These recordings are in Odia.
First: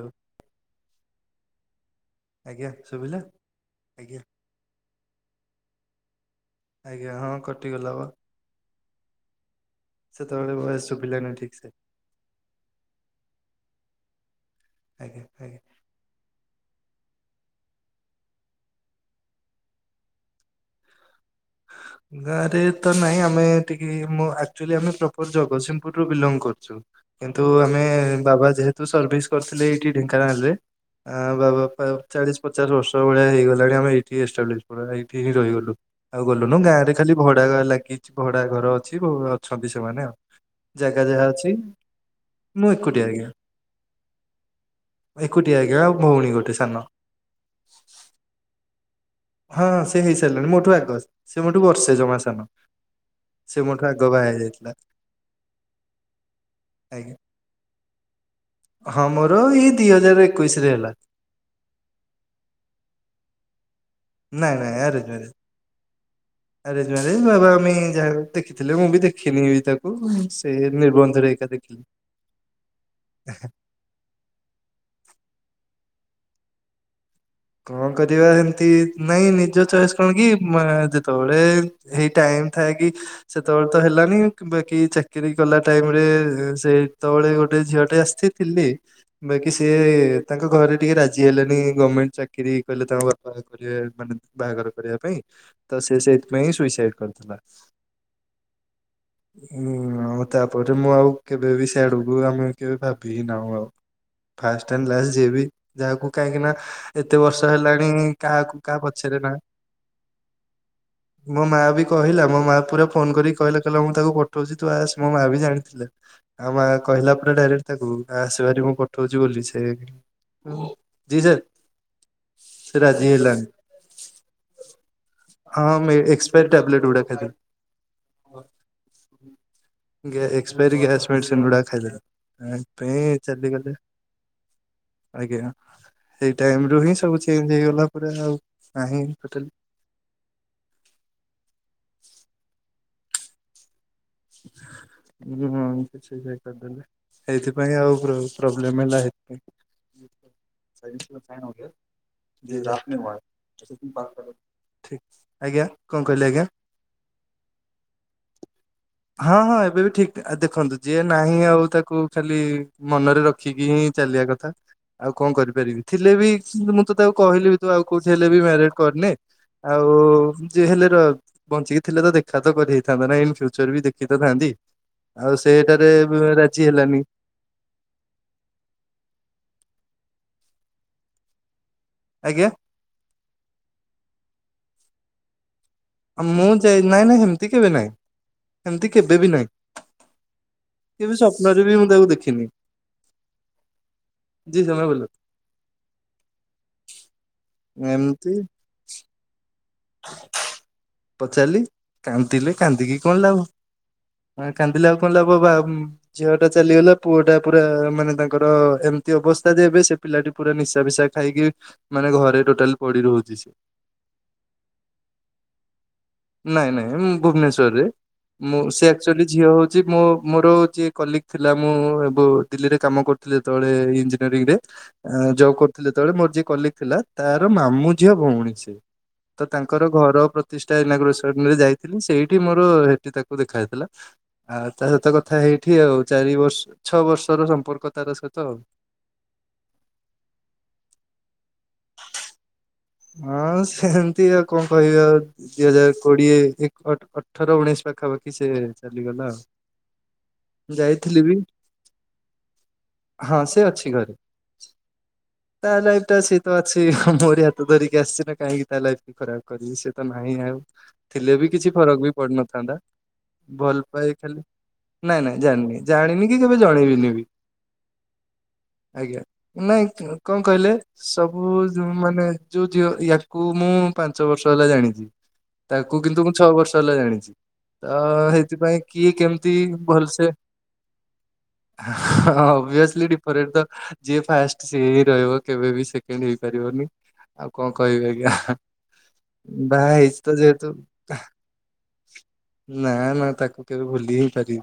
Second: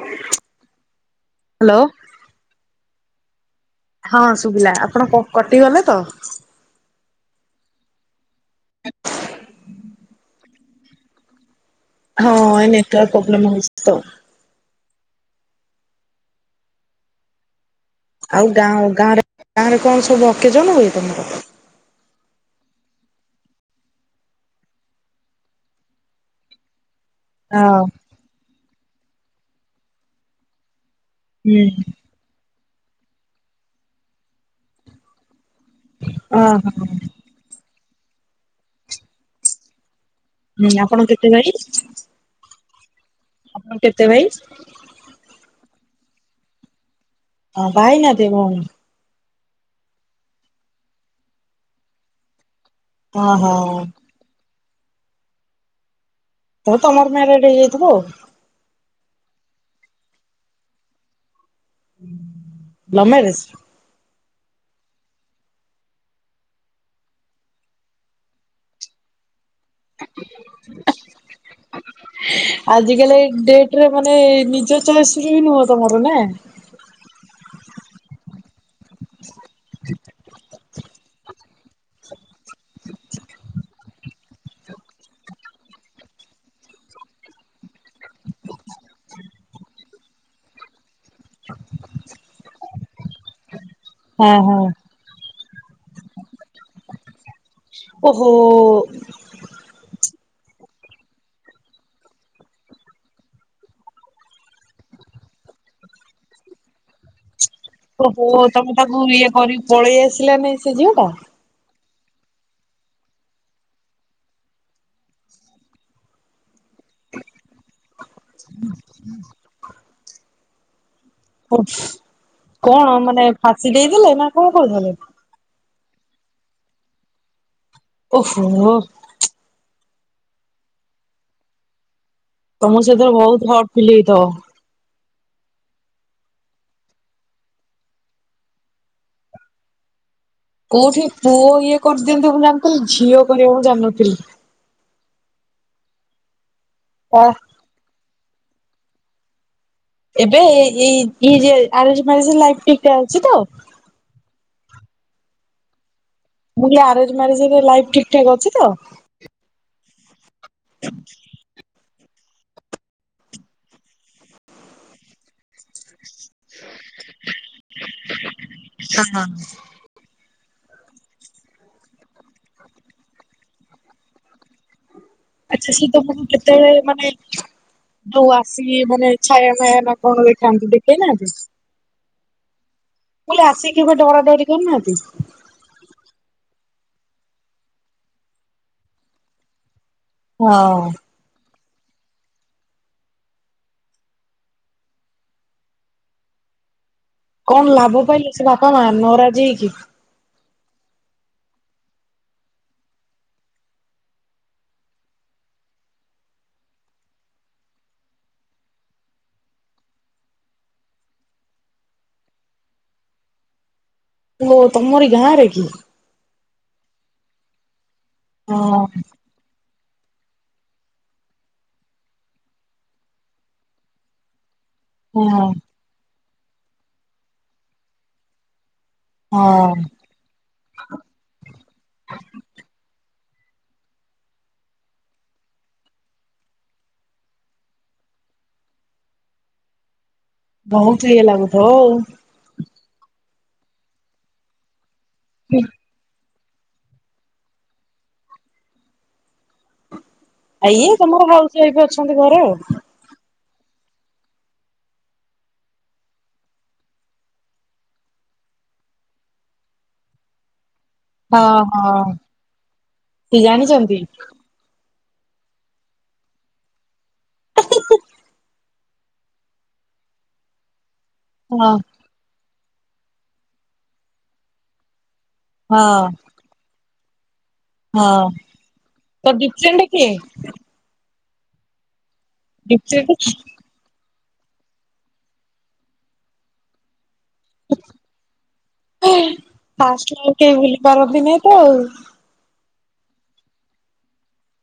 ଲୋ ହ୍ୟାଲୋ। ଆଜ୍ଞା ଶୁଭିଲା? ଆଜ୍ଞା ହଁ ଶୁବିଲା ଆପଣ କ କଟିଗଲେ ତ? ଆଜ୍ଞା ହଁ କଟିଗଲା ପା। ତୋବୋଳେ ଭଏସ ଶୁବିଲାନି ଠିକସେ। ହଁ ଏଇ ନେଟୱର୍କ ପୋବ୍ଲେମ ହୋଉଚି ତ। ଆଜ୍ଞା ଆଜ୍ଞା। ଆଉ ଗାଁ ଗାଁରେ ଗାଁରେ କଣ ସବୁ ଅକେଜନ୍ ହୁଏ ତମର? ଗାଁ ରେ ତ ନାହିଁ ଆମେ ଟିକେ ମୋ ଆକ୍ଚୋଲି ଆମେ ପ୍ରପର ଜଗସିଂହପୁରରୁ ବିଲଙ୍ଗ କରୁଚୁ। କିନ୍ତୁ ହଁ ଆମେ ବାବା ଯେହେତୁ ସର୍ଭିସ୍ କରିଥିଲେ ଏଇଠି ଢେଙ୍କାନାଳରେ ଆଁ ବାବା ହୁଁ ଫା ଚାଳିଶ ପଚାଶ ବର୍ଷ ଭଳିଆ ହେଇଗଲାଣି ଆମେ ଏଇଠି ଏଷ୍ଟାବ୍ଲିଶ୍ ପୁରା ଏଇଠି ହିଁ ରହିଗଲୁ ଆଉ ଗଲୁନୁ ଓହୋ ଗାଁରେ ଖାଲି ଭଡା ଘ ଲାଗିଛି ଭଡା ଘର ଅଛି ଭ ଅଛନ୍ତି ସେମାନେ ଆଉ। ହୁଁ ଆପଣ ଜାଗା ଯାହା କେତେ ଭାଇ ଅଛି ମୁଁ ଏକୁଟିଆ ଆଜ୍ଞା। ଆପଣ କେତେ ଭାଇ? ଏକୁଟିଆ ଆଜ୍ଞା ଆଉ ଭୋଉଣୀ ଗୋଟେ ସାନ। ହଁ ବାହା ହେଇନାହାନ୍ତି ଭୋଉଣୀ? ହଁଁ ହଁ ସିଏ ହେଇସାରିଲାଣି ମୋଠୁ ଆଗ ସେ ମୋଠୁ ବର୍ଷେ ଜମା ସାନ ଓହୋ। ସେ ମୋ ଠୁ ଆଗ। ଆଗ ବାହା ହେଇଯାଇଥିଲା। [unintelligible] ତମର ଆଜ୍ଞା ମ୍ୟାରେଡ ହେଇଯାଇଥିବ ଆଉ। ହଁ ମୋରୋ ଏଇ ଦି ହଜାରେ ଏକୋଉଶି ରେ ହେଲା। Love marriage? ନାଇଁ ନାଇ ଆରେଜ ମ୍ୟାରେଜ୍। ଆରେଜ ମ୍ୟାରେଜ ବାବା ମମି ଯାହାକୁ ଦେଖିଥିଲେ ମୁଁ ବି ଦେଖିନିବି ତା କୁ ସେଇ ନିର୍ବନ୍ଧରେ ଏକା ଦେଖିଲି। ହେଲେ ମାନେ ନିଜ ଚଏସ୍ ବି ନୁହଁ ତମର ନା? କଁ କରିବା [unintelligible] ନ୍ତି ନାଇଁ ନିଜ ଚଏସ୍ କଣ କି ମା ଯେତୋବୋଳେ ହେଇ ଟାଇମ୍ ଥାଏ କି ସେତୋବୋଳେ ତ ହେଲାନି। କି ବାକି ଚାକିରୀ କଲା ଟାଇମରେ ସେଇତୋବୋଳେ ଗୋଟେ ଝିଅ ଟେ ଆସିଥିଲି ବାକି ସିଏ ତାଙ୍କ ଘରେ ଟିକେ ରାଜ ଜି ହେଲେଣିି ଗମେଣ୍ଟେ ଚାକିରି କହିଲେ ତାଙ୍କ ବାପା କରିବେ ମାନେ ହଁ ହଁ। ବାହାଘର କରିବା ପାଇଁ। ତ ସିଏ ସେଥିପାଇଁ ସୁଇସାଇଟ୍ କରିଥିଲା। ଓହୋ। ହୁଁ ଆଉ ତାପରେ ମୁଁ ଆଉ କେବେ ବି ସିୟାଡୁକୁ ଆମେ କେବେ ଭାବି ହିଁ ନାହୁଁ ଆଉ। ଫାଷ୍ଟ ଆଣ୍ଡ ଲାଷ୍ଟ ଯିଏବି ଯାହାକୁ କାହିଁକି ନା ଏତେ ବର୍ଷ ହେଲାଣି ଓହୋ କାହାକୁ ତମେ କାହା ତାକୁ ପଛରେ ଇଏ ନା କରି ପଳେଇ ଆସିଲା ନେଇ ସେ ଝିଅ ଟା। ମୋ ମା ବି କହିଲା ମୋ ମା ପୁରା ଫୋନ୍ କରିକି କହିଲା କହିଲା ମୁଁ ତାକୁ ପଠୋଉଚି ତୁ ଆସ ମୋ ମା ବି ଜାଣିଥିଲା। ଆଉ ମା କହିଲା ପୁରା ଡାଇରେକ୍ଟ ତାକୁ। ଆସେଭାରି ମୁଁ ପଠୋଉଚି ବୋଲି ସେ ଜି ସାର୍। କନ୍ ସେ କଣ ରାଜି ମାନେ ହେଲାନି ଫାଶୀ ଦେଇଦେଲେ ନା କଣ କରିଦେଲେ। ହଁ ମେ ଏକ୍ସପାରି ଟ୍ୟାବଲେଟ୍ ଗୁଡା ଖାଇଦେ ଓହୋ। ଗେ ଏକ୍ସପାରି ଗ୍ୟାସ୍ ମେଡ଼ିସିନ୍ ଗୁଡ଼ା ଖାଇଦେଲେ। ତମୁକୁ ସେଦିନ ବୋହୁତୁ ହଟ୍ ଫିଲ୍ ହେଇଥବା। ଆଜ୍ଞା। ଟାଇମ୍ ରୁ ହିଁ ସବୁ ଚେଞ୍ଜ ହେଇଗଲା ପୁରା ଆଉ ନାହିଁ ଟୋଟାଲୀ। କୋଉଠି ପୁଅ ଇଏ କରିଦିଅନ୍ତି ମୁଁ ଜାଣିଥିଲି ଝିଅ କରିବ ମୁଁ ଜାଣିନଥିଲି। ହୁଁ ମୁଁ କିଛି ଆ ଯାଇପାରିଥାନ୍ତି ଏଇଥି ନାହିଁ ଆଉ ପ୍ରୋବଲେମ୍ ହେଲା। ଏବେ ଏଇ ଯେ ସେଥିପାଇଁ। ଆର ମାରିଜ ଲାଇଫ ଠିକ ଅଛି ତ। ଠିକ୍ ଆଜ୍ଞା କଣ କହିଲି ଆଜ୍ଞା? ମୁ ଆରେଞ୍ ମ୍ୟାରେଜ ରେ ଲାଇପ୍ ଠିକ୍ ଠାକ୍ ଅଛି ତ? ହଁ-ହଁ ଏବେ ବି ଠିକ୍ ଦେଖନ୍ତୁ ଯିଏ ନାହିଁ ଆଉ ତାକୁ ଖାଲି ମନରେ ରଖିକି ହିଁ ଚାଲିବା କଥା ଆଉ କଣ କରିପାରିବି ଥିଲେ ବି କିନ୍ତୁ ମୁଁ ତ ତାକୁ କହିଲି ତୁ ଆଉ କୋଉି ହେଲେ ବି ମ୍ୟାରେଜ୍ କରିନେ। ଆଉ ଜେ ହେଲେ ର ବଞ୍ଚିକି ଥିଲେ ତ ଦେଖା ତ କରି ହେଇଥାନ୍ତା ନା ଇନ ଫ୍ୟୁଚର ବି ଦେଖି ତଥାନ୍ତି। ଆଉ ଆଚ୍ଛା ସିଏ ସେଠାରେ ତମକୁ ରାଜି କେତେବେଳେ ହେଲାନି। ମାନେ ଯୋଉ ଆସିକି ମାନେ ଛାୟା ମାୟା ନା କଣ ଦେଖାନ୍ତି ଦେଖେଇନାହାନ୍ତି। ଆଜ୍ଞା। ମଲା ଆସିକି କେବେ ଡରାଡରି କରୁନାହାନ୍ତି। ମୁଁ ଯାଇ ନାଇଁ ନାଇଁ ସେମତି କେବେ ନାଇଁ ସେମିତି କେବେ ବି ନାଇଁ। ହଁ। କେ ବି ସ୍ୱପ୍ନରେ ବି ମୁଁ ତାକୁ ଦେଖିନି। ଜୀ ସମୟ ବୋଲ। କଣ ଲାଭ ପାଇଲେ ଏମିତି ସେ ବାପା ମାଆ ନରାଜି ହେଇକି ପଚାରିଲି କାନ୍ଦିଲେ କାନ୍ଦିକି କଣ ଲାଭ। ହଁ କାନ୍ଦିଲା ଆଉ କଣ ଲାଭ ବା ଝିଅ ଟା ଚାଲିଗଲା ପୁଅଟା ପୁରା ମାନେ ତାଙ୍କର ଏମିତି ଅବସ୍ଥା ଯେ ଏବେ ସେ ପିଲାଟି ପୁରା ନିଶା ଫିସା ଖାଇକି ମାନେ ଘରେ ଟୋଟାଲ ପଡି ରହୁଛି ସେ। ପିଲେ ତମରି ଗାଁରେ କି। ନାଇଁ ନାଇଁ ମୁଁ ଭୁବନେଶ୍ଵରରେ ମୁଁ ହଁ ସେ ଆକ୍ ଶ୍ଚୁଆଲି ଝିଅ ହଉଛି ମୋ ମୋର ଯିଏ କଲିକ ଥିଲା ମୁଁ ଏ ଦିଲ୍ଲୀରେ କାମ କରୁଥିଲି। ଯେତେବେଳେ ଇଞ୍ଜିନିୟରିଂ ରେ ହଁ ଜବ୍ କରୁଥିଲେ ଯେତେବେଳେ ମୋର ଯିଏ କଲିକ ଥିଲା ତାର ମାମୁଁ ଝିଅ ଭଉଣୀ ସିଏ। ତ ହଁ ତାଙ୍କର ଘର ପ୍ର ରେ ଏନାଗ୍ରୋସନରେ ଯାଇଥିଲି ସେଇଠି ମୋର ସେଠି ତାକୁ ଦେଖାଯାଇଥିଲା। ଆଉ ତା ସହିତ କଥା ହେଇଠି ଆଉ ଚାରି ବର୍ଷ ଛଅ ବର୍ଷର ସମ୍ପର୍କ ତାର ସହିତ ଆଉ। ବହୁତ ଏ ଲାଗୁଥିବ ଆଉ। ହଁ ସେମତି ଆଉ କଣ କହିବ ଆଉ ଦିଇ ହଜାର କୋଡିଏ। ଅଠର ଉଣେଇଶ ପାଖାପାଖି ସେ ଚାଲିଗଲା ଆଉ। ଆଇଏ ଯାଇଥିଲି ତମର ବି ହାଉସ ୱାଇଫ୍ ଅଛନ୍ତି ଘରେ ଆଉ। ହଁ ସେ ଅଛି ଘରେ ତା ଲାଇଫ ଟା ସେ ତ ଅଛି ମୋରି ହା ତ ଧରିକି ଆସିଛି ନା କାହିଁକି ତା ଲାଇଫ ଖରାପ କରିବି ସେ ତ ନାହିଁ ଆଉ। ଥିଲେ ବି ହଁ କିଛି ହଁ ଫରକ ବି ପଡନଥାନ୍ତା ସେ ଭଲ ଜାଣିଛନ୍ତି ପାଏ ଖାଲି। ନାଇଁ ନାଇଁ ଜାଣିନି ଜାଣିନି କି କେବେ ଜଣେଇବିନି ବି। ଆଜ୍ଞା ନାଇଁ କଣ କହିଲେ ହଁ ସବୁ ମାନେ ଯୋଉ ଝିଅ ୟାକୁ ମୁଁ ପାଞ୍ଚ ବର୍ଷ ହେଲା ଜାଣିଚି ହଁ ତାକୁ କିନ୍ତୁ ମୁ ଛଅ ବର୍ଷ ହେଲା ଜାଣିଚି ତ ହଁ ସେଇଥିପାଇଁ କିଏ ତ କେମିତି ଡିଫରେଣ୍ଟ କିଏ ଭଲସେ ହଁ ଓଭିିଅସଲି ଡିଫରେଣ୍ଟ ଡିଫରେଟ ତ ଯିଏ ଫାଷ୍ଟ ସିଏ ରହିବ କେବେ ବି ସେକେଣ୍ଡ ହେଇପାରିବନି। ଆଉ କଣ କହିବି ଆଜ୍ଞା ବା ଫାଷ୍ଟ ହେଇଛି ଆଉ ତ କେହି ଯେହେତୁ ଭୁଲି ପାରନ୍ତିନି ତ ଆଉ ନା ନା ତାକୁ କେବେ ଭୁଲି ହେଇପାରିବି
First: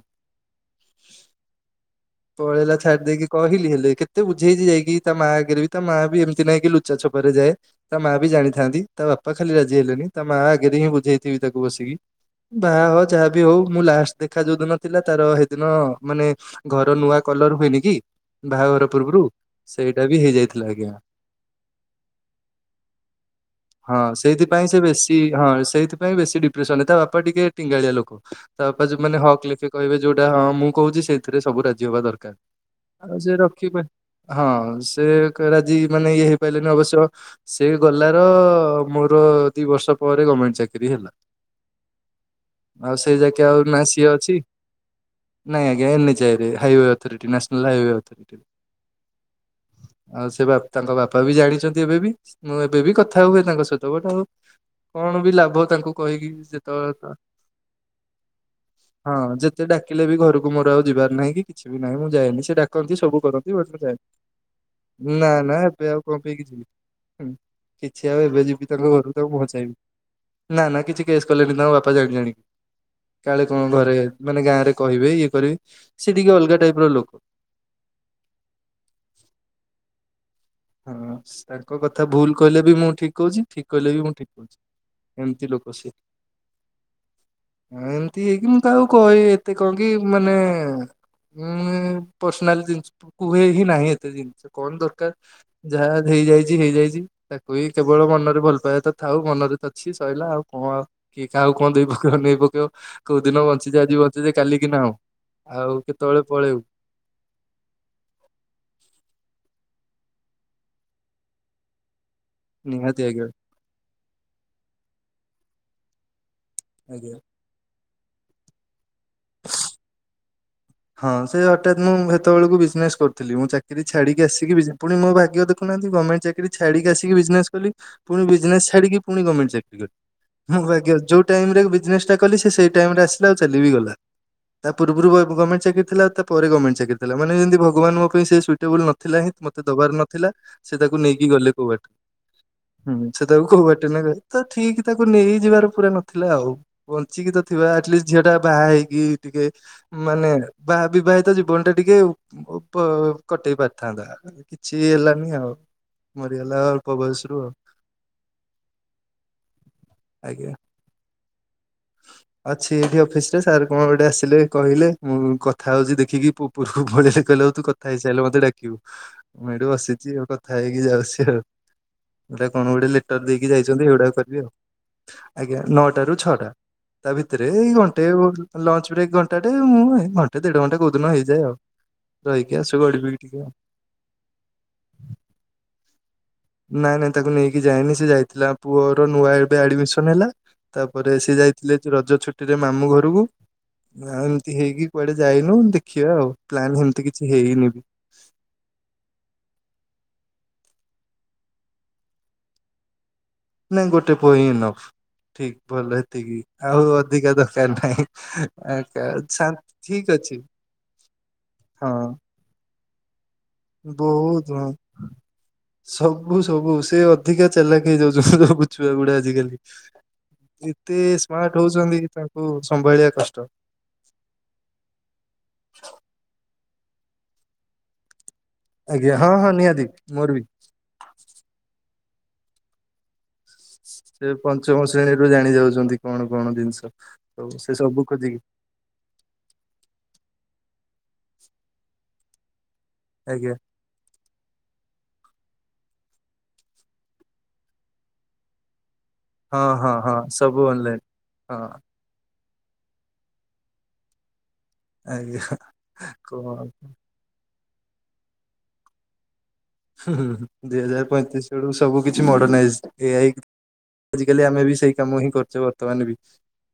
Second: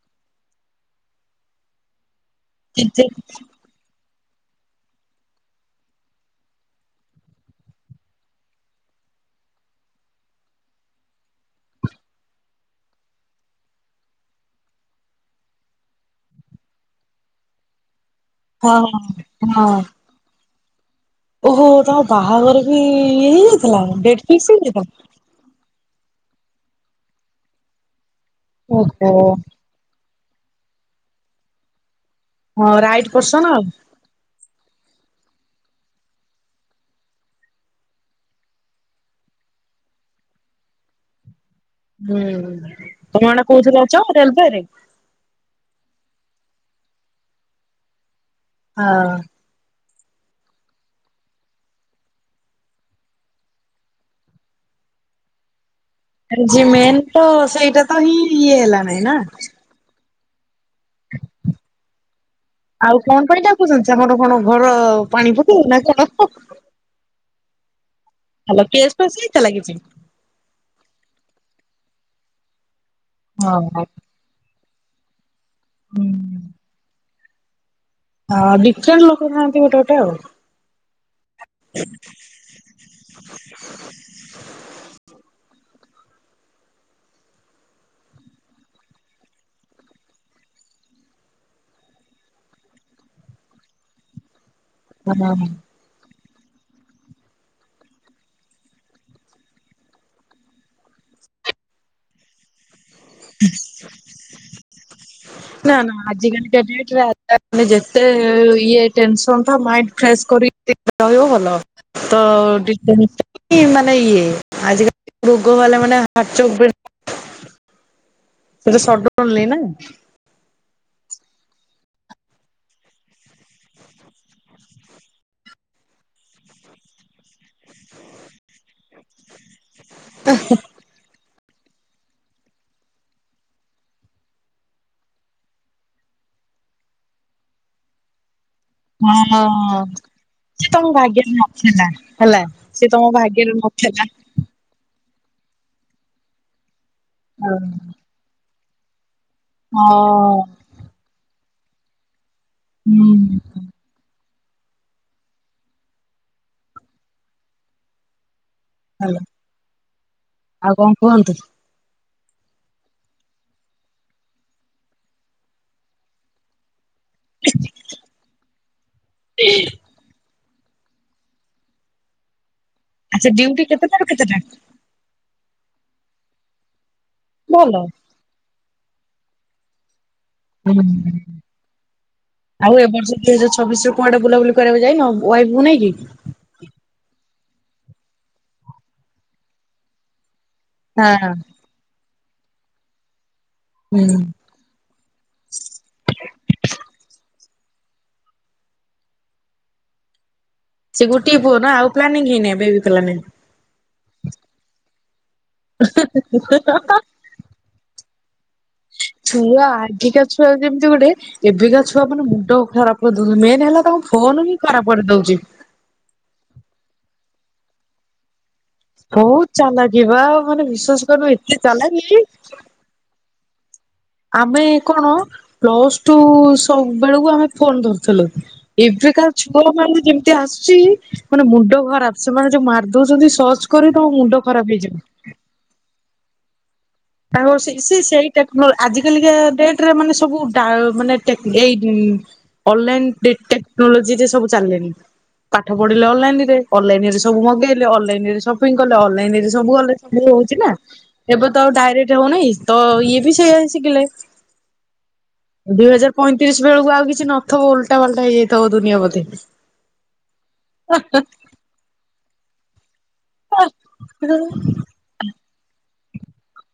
ପଳେଇଲା ଛାଡି ଜେଜେ ଦେଇେଇକି କହିଲି ହେଲେ କେତେ ଏତେବୁଝେଇଛି ଯାଇକି ତା ମାଆ ଆଗରେ ବି ତା ମା ବି ଏମିତିଇଁ କି ଲୁଚାଛପାରେ ଯାଏ। ତା ମା ବି ଜାଣିଥାନ୍ତି ତା ବାପା ଖାଲି ରାଜି ହେଲେନି ତା ମା ଆଗରେ ହିଁ ବୁଝେଇଥିବି ତାକୁ ବସିକି। ବାହା ହ ଯାହାବି ହଉ ମୁଁ ଲାଷ୍ଟ ଦେଖା ଯୋଉ ଦିନ ଥିଲା ତାର ସେଇଦିନ ମାନେ ଘର ନୂଆ କଲର ହୁଏନି କି, ବାହାଘର ହଁ ପୂର୍ବରୁ ହଁ ସେଇଟା ବି ହେଇଯାଇଥିଲା ଆଜ୍ଞା। ଓହୋ ତମ ବାହାଘର ବି ଇଏ ହେଇଯାଇଥିଲା, ହଁ ଡେଟ୍ ଫିକ୍ସ ସେଇଥିପାଇଁ ସେ ହେଇଯାଇଥିଲା। ବେଶୀ ହଁ ସେଇଥିପାଇଁ ବେଶୀ ଡିପ୍ରେସନ ରେ ତା ବାପା ଟିକେ ଟିଙ୍ଗାଳିଆ ଲୋକ। ତା ବାପା ଓହୋ ଯଉ ହଁ କହିଲେ କି କହିବେ ଯୋଉଟା ହଁ ମୁଁ କହୁଛି ସେଇଥିରେ ସବୁ ରାଜି ହବା ଦରକାର। ହଁ ରାଇଟ ଆଉ ସେ ପର୍ସନ ରଖିବା ହଁ ସେ ରାଜି ମାନେ ଇଏ ହେଇପାରିଲେନି ଅବଶ୍ୟ ସେ ଗଲାର ମୋର ଦି ବର୍ଷ ପରେ ଗମେଣ୍ଟ ଚାକିରୀ ହେଲା। ହୁଁ ଆଉ ସେଇ ତମେ ମାନେ ଯାକେ ନା ଆଉ କୋଉଥିରେ ନା ଅଛ ସିଏ ଅଛି ରେଲୱେରେ ନାଇଁ ଆଜ୍ଞା ଏନଚଆଇରେ highway authority national highway authority. ହଁ। ଆଉ ସେ ବା ତାଙ୍କ ବାପା ବି ଜାଣିଛନ୍ତି ଏବେ ବି। ମୁଁ ଏବେ ବି କଥା ହୁଏ ତାଙ୍କ ସହିତ। ବଟ୍ ଆଉ କଣ ବି ଲାଭ ତାଙ୍କୁ କହିକି ଆରେ ଯିଏ ଯେତେବେଳେ ମେନ୍ ତ ସେଇଟା ତ ହିଁ ଇଏ ହେଲା ନାଇଁ ନା। ସେ ଡାକିଲେ ବି ଘରକୁ ମର ଆଉ ଯିବାର ନାହିଁ କି କିଛି ବି ନାହିଁ ମୁଁ ଯାଏନି। ସେ ଡାକନ୍ତି ଆଉ ସବୁ କଣ ପାଇଁ କରନ୍ତି ବଟ୍ ମୁଁ ଡାକୁଛନ୍ତି ଯାଏନି। ଆମର କଣ ଘର ନା ପାଣି ନା ପକେଇବେ ଏବେ ଆଉ କଣ ପେଇଁ ବି ଯିବି। କିଛି ଆଉ ଏବେ ଭଲ ଯିବି ତାଙ୍କ କେସ୍ ଘରୁକୁ ଫେସ୍ ତା ମୁହଁ ହେଇଥିଲା କିଛି? ଚାହିଁବିନି। ନା ନା କିଛି କେସ୍ କଲେନି ତାଙ୍କ ବାପା ଜାଣି ଜାଣି। କାଳେ ହଁ। କଣ ହଁ। ଘରେ ମାନେ ଗାଁ ରେ କହିବେ ଇଏ କରିବେ। ହୁଁ ସେ ଟିକେ ଅଲଗା ଟାଇପ ର ଲୋକ। ହଁ ଡିଫରେଣ୍ଟ ଲୋକ ଥାଆନ୍ତି ଗୋଟେ ଗୋଟେ ଆଉ। ହଁ, ତାଙ୍କ କଥା ଭୁଲ କହିଲେ ବି ମୁଁ ଠିକ୍ କହୁଚି ଠିକ୍ କହିଲେ ବି ମୁଁ ଠିକ୍ କହୁଚି। ଏମିତି ଲୋକ ସିଏ। [inaudible] ଏମତି ହେଇକି ମୁଁ କାହାକୁ କହିବି ଏତେ କଣ କି ମାନେ ଉଁ ପର୍ସନାଲ ଜିନିଷ କୁହେ ହିଁ ନାହିଁ ଏତେ ଜିନିଷ କଣ ଦରକାର। ହଁ। ଯାହା ହେଇଯାଇଚି ହେଇଯାଇଚି ତାକୁ ବିି କେବଳ ମନରେ ଭଲ ପାଇବା ତ ଥାଉ। ମନରେ ତ ଅଛି ସରିଲା ଆଉ କଣ ଆଉ। କିଏ କାହାକୁ କଣ ଦେଇ ପକେଇବ ନେଇ ପକେଇବ କୋଉ ଦିନ ବଞ୍ଚିଚେ ଯଦି ବଞ୍ଚିଚେ କାଲିକି ନାହୁଁ। ନା ଆଉ ନା କେତେବେଳେ ପଳେଇବୁ। [unintelligible] ମାନେ ଯେତେ ଇଏ ଟେନସନ୍ ଥାଉ, ମାଇଣ୍ଡ ଫ୍ରେଶ କରି ରହିବ ଭଲ। ତ। ନିହାତି [unintelligible] ଆଜ୍ଞା ମାନେ ଇଏ। ଆଜିକାଲି ରୋଗ ବାଲା ମାନେ ହାର୍ଟ ଚୋକ ଆଜ୍ଞା। ସେଟା ସଡନଲି ନା। ହଁ ସେ ହଠାତ୍ ମୁଁ ସେତେବେଳକୁ ବିଜନେସ କରୁଥିଲି। ମୁଁ ଚାକିରି ଛାଡିକି ଆସିକି ବି ପୁଣି ମୋ ଭାଗ୍ୟ ଦେଖୁନାହାନ୍ତି ଗମେଣ୍ଟ ଚାକି ରି ଛାଡିକି ଆସିକି ବିଜିନେସ କଲି। ପୁଣି ବିଜନେସ ଛାଡିକି ପୁଣି ଗମେଣ୍ଟ ଚାକିରି କଲି। ମୋ ଭାଗ୍ୟ ଯୋଉ ଟାଇମରେ ବିଜନେସ୍ ଟା କଲି ସେଇ ଟାଇମ ରେ ଆସିଲା ଆଉ ଚାଲି ବି ଗଲା। ତା ପୂର୍ବରୁ ବା ଗମେଣ୍ଟ ଚାକିରି ଥିଲା ତା ପରେ ଗମେଣ୍ଟ ଚାକିରିଥିଲା। ମାନେ ଯେମତି ଭଗବାନଙ୍କ ପାଇଁ ସେ ସୁ ଟେବଲ ନଥିଲା ହିଁ ମତେ ହଁ। ଦବାର ନଥିଲା। ସେ ତମ ତାକୁ ନେଇକି ଭାଗ୍ୟରେ ଗଲେ କୋଉ ନଥିଲା ବାଟେ। ହେଲା ତମ ହୁଁ। ସେ ତାକୁ ଭାଗ୍ୟରେ କୋଉ ବାଟେ ନଥିଲା। ନେବେ ତ ଠିକ୍ ତାକୁ ନେଇ ଯିବାର ପୁରା ନଥିଲା ଆଉ। ବଞ୍ଚିକି ତ ଥିବା ଆଟଲିଷ୍ଟ ଝିଅ ଟା ବାହା ହେଇକି ଟିକେ ହଁ ମାନେ ବା ବିବାହିତ ଜୀବନ ଟା ଟିକେ ଉପ ହୁଁ କଟେଇ ପାରିଥାନ୍ତା। କିଛି ହେଲାନି ଆଉ ମରିଗଲା ଅଳ୍ପ ବୟସ ରୁ ଆଉ। ହ୍ୟାଲୋ। ଆଜ୍ଞା। ଆଉ କଣ କୁହନ୍ତୁ? ଅଛି ଏଇଠି ଅଫିସ ରେ ସାର୍ କଣ ଗୋଟେ ଆସିଲେ କହିଲେ, ମୁଁ କଥା ହଉଛି ଦେଖିକି ଉପରକୁ ପଳେଇଲେ। କହିଲେ ତୁ କଥା ହେଇସାରିଲେ ମତେ ଡାକିବୁ। ମୁଁ ଏଇଠି ବସିଚି ଆଉ। କଥା ହେଇକି ଯାଉଚି ଆଉ। ଏଟା କଣ ଗୋଟେ ଲେଟର ଆଚ୍ଛା ଦେଇକି ଡ୍ୟୁଟି ଯାଇଛନ୍ତି କେତେଟାରୁ ଏଇଗୁଡାକ କେତେଟା? କରିବି ଆଉ। ଆଜ୍ଞା, ନଅଟା ରୁ ଛଅଟା। ତା ଭିତରେ ଭଲ। ଏଇ ଘଣ୍ଟେ ଲଞ୍ଚ ବ୍ରେକ୍ ଘଣ୍ଟା ଟେ। ମୁଁ ଏଇ। [unintelligible] ଘଣ୍ଟେ ଦେଢ ହୁଁ ଘଣ୍ଟା କୋଉ ଦିନ ହେଇଯାଏ ଆଉ। ରହିକି ଆଉ ଆସୁ ଏ ବର୍ଷ ଦୁଇ [unintelligible] ଆଉ। ହଜାର ଛବିଶରେ କୁଆଡେ ବୁଲା ବୁଲି କରିବାକୁ ଯାଇନ ୱାଇଫକୁ ନେଇକି? ନାଇଁ ନାଇଁ ତାକୁ ନେଇକି ଯାଇନି ସେ ଯାଇଥିଲା ପୁଅର ନୂଆ ଏବେ ଆଡମିସନ ହେଲା ତାପରେ ହଁ। ସେ ଯାଇ ଥିଲେ ରଜ ଛୁଟିରେ ମାମୁଁ ଘରକୁ ହୁଁ ଆଉ ତି ହେଇକି କୁଆଡେ ଯାଇନୁ ଦେଖିବା ଆଉ ପ୍ଲାନ୍ ସେମିତି କିଛି ହେଇନି ବି। ସେ ଗୋଟିଏ ପୁଅ ନା ଆଉ ପ୍ଲାନିଙ୍ଗ ହେଇ ବେବି ପ୍ଲାନିଙ୍ଗ ନାଇଁ ଗୋଟେ ପୁଅ ହିଁ ଏନଫ୍। ଠିକ ଭଲ ଏତିକି ଆଉ ଅଧିକା ଦରକାର ନାହିଁ ଆଉ କା ଛା ଛୁଆ ଆଜିକା ଛୁଆ ଯେମିତି ଗୋଟେ ଏବେକା ଛୁଆ ମାନେ ମୁଣ୍ଡ ଖରାପ ମେନ୍ ହେଲା ତାଙ୍କୁ ଫୋନ ବହୁତ ହିଁ ଖରାପ ହଁ। କରି ଦଉଛି। ସବୁ ସବୁ ସେ ଅଧିକା ଚାଲାକି ହେଇଯାଉଛନ୍ତି ସବୁ। ଛୁଆ ଗୁଡା ବହୁତ ଆଜିକାଲି ଚାଲାକି ବା ମାନେ ଏତେ ବିଶ୍ଵାସ କରିବ ଏତେ ସ୍ମାର୍ଟ ହଉଛନ୍ତି ଚାଲାକି ତାଙ୍କୁ ସମ୍ଭାଳିବା କଷ୍ଟ। ଆମେ କଣ ପ୍ଲସ ଟୁ ସବୁ ବେଳକୁ ଆମେ ଫୋନ ଧରୁଥିଲୁ ଆଜ୍ଞା ହଁ ଏବେକାରା ହଁ ଛୁଆ ନିହାତି ମାନେ ମୋର ଯେମିତି ବି ଆସୁଛି ମାନେ ମୁଣ୍ଡ ଖରାପ ସେମାନେ ଯୋଉଁ ମାରିଦଉଛନ୍ତି ସ କରି ତମ ସେ ମୁଣ୍ଡ ଖରାପ ପଞ୍ଚମ ହେଇଯିବ। ଶ୍ରେଣୀରୁ ଜାଣି ଯାଉଛନ୍ତି କଣ କଣ ଜିନିଷ। ସବୁ ତାଙ୍କ ସେ ସବୁ ସେଇ ଖୋଜିକି ଟେକ ଆଜିକାଲିକା ଡେଟରେ ମାନେ ସବୁ ମାନେ ଏଇ ଅନଲାଇନ ଆଜ୍ଞା ଟେକ୍ନୋଲୋଜିରେ ସବୁ ଚାଲିଲେଣି। ପାଠ ପଢିଲେ ଅନଲାଇନ ରେ ଅନଲାଇନ ରେ ସବୁ ମଗେଇଲେ। ଅନଲାଇନ ରେ ସପିଂ କଲେ ଅନଲାଇନରେ ହଁ ସବୁ ହଁ ଗଲେ ହଁ ସବୁ ହଉଛି ନା ଅନଲାଇନ। ଏବେ ତ ହଁ ଆଉ ଡାଇରେକ୍ଟ ହଉନାହିଁ ତ ଇଏ ବି ସେଇଆ ଶିଖିଲେ। ଆଜ୍ଞା ଦୁଇ ହଜାର ପଇଁତିରିଶ କଣ ବେଳକୁ ଆଉ କିଛି ନଥିବ ଓଲଟା ଫାଲଟା ହେଇଯାଇଥିବ ଦୁନିଆ ବୋଧେ। ହୁଁ ହୁଁ ଦୁଇ ହଜାର ପଇଁତିରିଶ ବେଳ କୁ ସବୁ କିଛି ମୋର୍ଡେନାଇଜ ଏ ଆଇ ଆଜିକାଲି ଆମେ ବି ସେଇ କାମ ହିଁ କରୁଛେ ବର୍ତ୍ତମାନ ବି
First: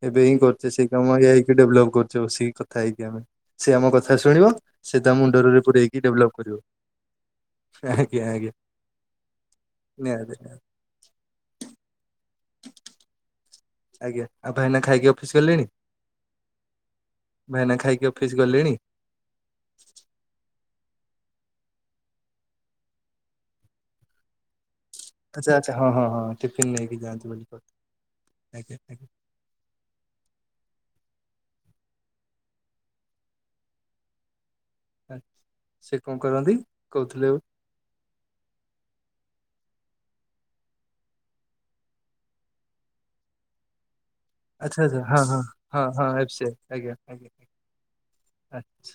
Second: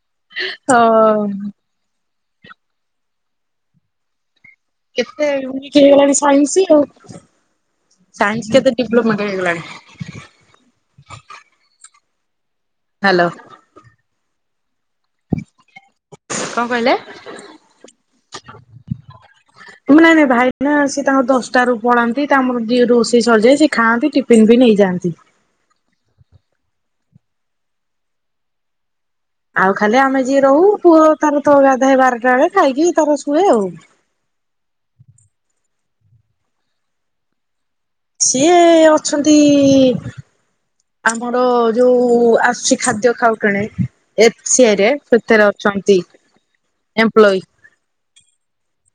ଏବେ ହିଁ ତ କରୁଛ ସେଇ କାମ ଏ ଆଇ କୁ ଡେଭଲପ କରୁ ସେଇ କଥା ହେଇକି ଆମେ ସେ ଆମ କଥା ଶୁଣିବ ସେ ତମ ମୁଣ୍ଡରେ ପୁରେଇକି ଡେଭଲପ କରିବ। ଓ ଆଜ୍ଞା ଆଜ୍ଞା ହେଇଗଲାଣି। ନିହାତି ନିହାତି। ହ୍ୟାଲୋ ଆଜ୍ଞା ଆଉ ଭାଇନା ଖାଇକି ଅଫିସ ଗଲେଣି କଣ କହିଲେ? ଭାଇନା ଖାଇକି ଅଫିସ ଗଲେଣି। [inaudible] ନାଇଁ ନାଇଁ ଭାଇନା ସିଏ ତାଙ୍କର ଦଶଟାରୁ ପଳାନ୍ତି ତାଙ୍କର ଯିଏ ରୋଷେଇ ସରିଯାଏ ସେ ଖାନ୍ତି ଟିଫନ୍ ବି ନେଇଯାଆନ୍ତି। ଆଛା ଆଛା ହଁ ହଁ ହଁ ଟିଫିନ୍ ନେଇକି ଯାଆନ୍ତୁ ବୋଲି କହୁ ଆଜ୍ଞା ଆଜ୍ଞା। ଆଉ ଖାଲି ଆମେ ଯିଏ ରହୁ ପୁଅ ତାର ତ ଗାଧାଏ ବାରଟା ବେଳେ ଖାଇକି ତାର ଶୁଏ ଆଉ। ସେ କଣ କରନ୍ତି କହୁଥିଲେ ସିଏ ଅଛନ୍ତି ଆମର ଯୋଉଁ ଆସୁଛି ଖାଦ୍ୟ ଖାଉଟେଣି। ଏଫ ସି ଆଚ୍ଛା ଆଇ ରେ ଆଚ୍ଛା ହଁ ହଁ ସେଥିରେ ହଁ ଅଛନ୍ତି ହଁ ଏଫ୍ ସି ଏପ୍ଲୋଇ। ଆଛା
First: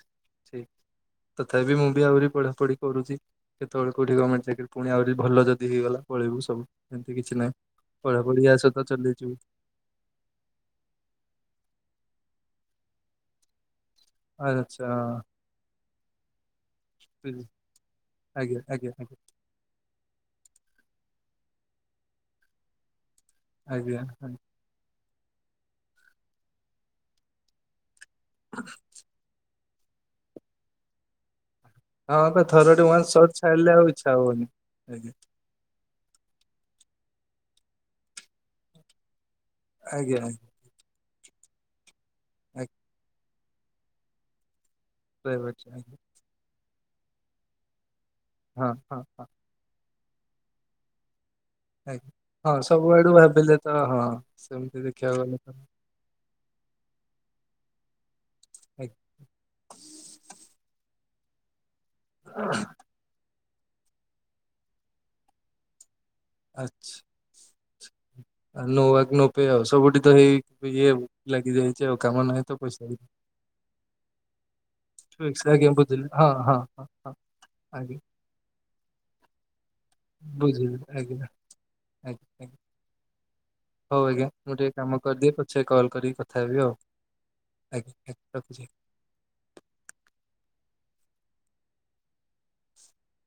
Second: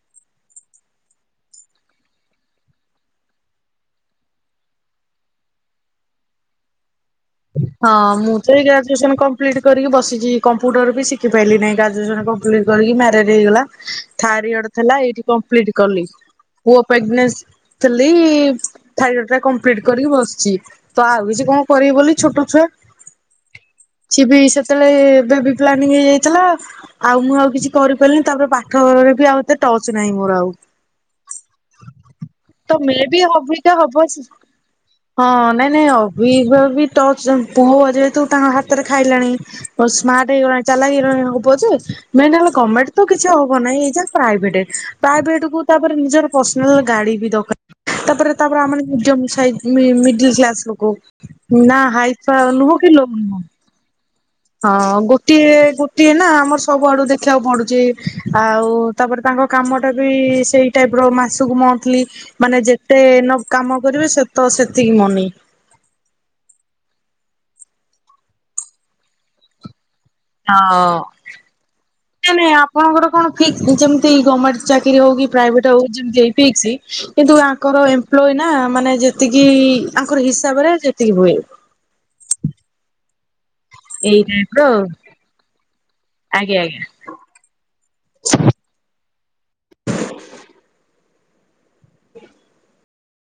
ଠିକ ତଥାପି ମୁଁ ବି ଆହୁରି ପଢାପଢି କରୁଚି। କେତେବେଳେ କୋଉଁଠି ଗମେଣ୍ଟ ଚାକିରୀ ପୁଣି ଆହୁରି ଭଲ ଯଦି ହେଇଗଲା ପଳେଇବୁ ସବୁ। ଏମିତି କିଛି ନାହିଁ ହଁ ମୁଁ ପଢାପଢି ତ ଆ ଏଇ ସହିତ ଗ୍ରାଜୁଏସନ ଚଲେଇଚୁ। କମ୍ପ୍ଲିଟ କରିକି ବସିଛିି। କମ୍ପୁଟର ବି ଶିଖି ପାରିଲି ନାଇଁ ଗ୍ରାଜୁଏସନ କଂପ୍ଲିଟ୍ କରିକି ମ୍ୟାରେଡ୍ ହେଇଗଲା। ଥାର୍ଡୟର ଆଚ୍ଛା ଥିଲା ଏଇଠି କମ୍ପ୍ଲିଟ୍ କଲି। ପୁଅ ପିଗ୍ନେସ୍ ବୁଝି- ଥିଲି। ଆଜ୍ଞା ଆଜ୍ଞା ଆଜ୍ଞା ଥାଇରଡ୍ ଟା କମ କଂପ୍ଲିଟ୍ କରିକି ବସଚି। ତ ଆଉ କିଛି କଣ କରିବି ବୋଲି ଛୋଟ ଛୁଆ ଆଜ୍ଞା ସେ ଆଜ୍ଞା। ବି ସେତେବେଳେ ଏ ବେବି ପ୍ଲାନିଂ ହେଇଯାଇଥିଲା। ଆଉ ମୁଁ ଆଉ କିଛି କରିପାରିନି ତାପରେ ପାଠରେ ବି ଆଉ ଏତେ ଟଚ୍ ନାହିଁ ମୋର ଆଉ। ହଁ ବା ତ ଥରଟେ ମେ ୱାନ୍ସ ବି ସଟ୍ ଛାଡ଼ିଲେ ଅବିକା ଆଉ ହବ ଇଚ୍ଛା ହବନି ଆଜ୍ଞା ହଁ ନାଇଁ ନାଇଁ ଅବିକା ବି ଟଚ ପୁଅ ଯେହେତୁ ତାଙ୍କ ହାତରେ ଖାଇଲାଣି ଆଜ୍ଞା ସ୍ମାର୍ଟ ଆଜ୍ଞା ହେଇଗଲାଣି। ଚାଲାକି ହେଇଗଲାଣି ମୋ ପୁଅ ଯେ ନାଇଁ ନାଇଁ ଆଜ୍ଞା ଗମେଣ୍ଟ ତ କିଛି ହବ ନାହିଁ ଏଇଯା ପ୍ରାଇଭେଟ। ପ୍ରାଇଭେଟ ପ୍ରାଇଭେଟ୍ କୁ ତାପରେ ଆଜ୍ଞା ନିଜର ପର୍ସନାଲ ଗାଡ଼ି ବି ଦରକାର ତାପରେ ତାପରେ ହଁ ଆମେ ହଁ ନିଜ ହଁ ମିଶାଇ ମିଡିଲ୍ କ୍ଲାସ ଲୋକ ନା ଆଜ୍ଞା ହାଇ ନୁହଁ ଲୋ ସବୁଆଡୁ ନୁହଁ। ଭାବିଲେ ହଁ ହଁ। ସେମିତି ହଁ ଦେଖିବାକୁ ଗଲେ ଗୋଟିଏ ତ ଗୋଟିଏ ନା ଆମର ସବୁଆଡୁ ଦେଖିବାକୁ ପଡୁଛି। ଆଉ ଆଜ୍ଞା ତାପରେ ତାଙ୍କ କାମଟା ବି ସେଇ ଟାଇପ ର ମାସକୁ ମନ୍ଥଲି ମାନେ ଯେ କେତେ ନ କାମ କରିବେ ସେ ତ ସେତିକି ମନି। ଆଚ୍ଛା। ଆଉ ନୋୱଗ ନୋପେ ଆଉ ସବୁଠିକେ ହ କାମ ନ ନାହିଁ ନାଇଁ ତ ପଇସା ବି ନାହିଁ। ଆପଣଙ୍କର କଣ ଫିକ୍ ଯେମିତି ଗମେଣ୍ଟ ଚାକିରି ହଉ କି ଠିକ୍ ଅଛି ଆଜ୍ଞା ପ୍ରାଇଭେଟ ହଉ ବୁଝିଲି ଯେମ୍ତି ହଁ ଏ ହଁ ପିକ୍ସି ହଁ ହଁ କିନ୍ତୁ ଆଙ୍କର ଆଜ୍ଞା ନା ମାନେ ଯେତିକି, ଆଙ୍କର ହିସାବ ରେ ବୁଝିଲି ଯେତିକି ଆଜ୍ଞା ହୁଏ। [unintelligible] ହଉ ଏଇ ଆଜ୍ଞା ଟାଇପ ମୁଁ ର ଟିକେ ଆଉ କାମ କରି ଦିଏ। ପଛେ କଲ୍ କରି କଥା ଆଜ୍ଞା ହେବି ଆଜ୍ଞା। ଆଉ। ଆଜ୍ଞା ରଖୁଚି।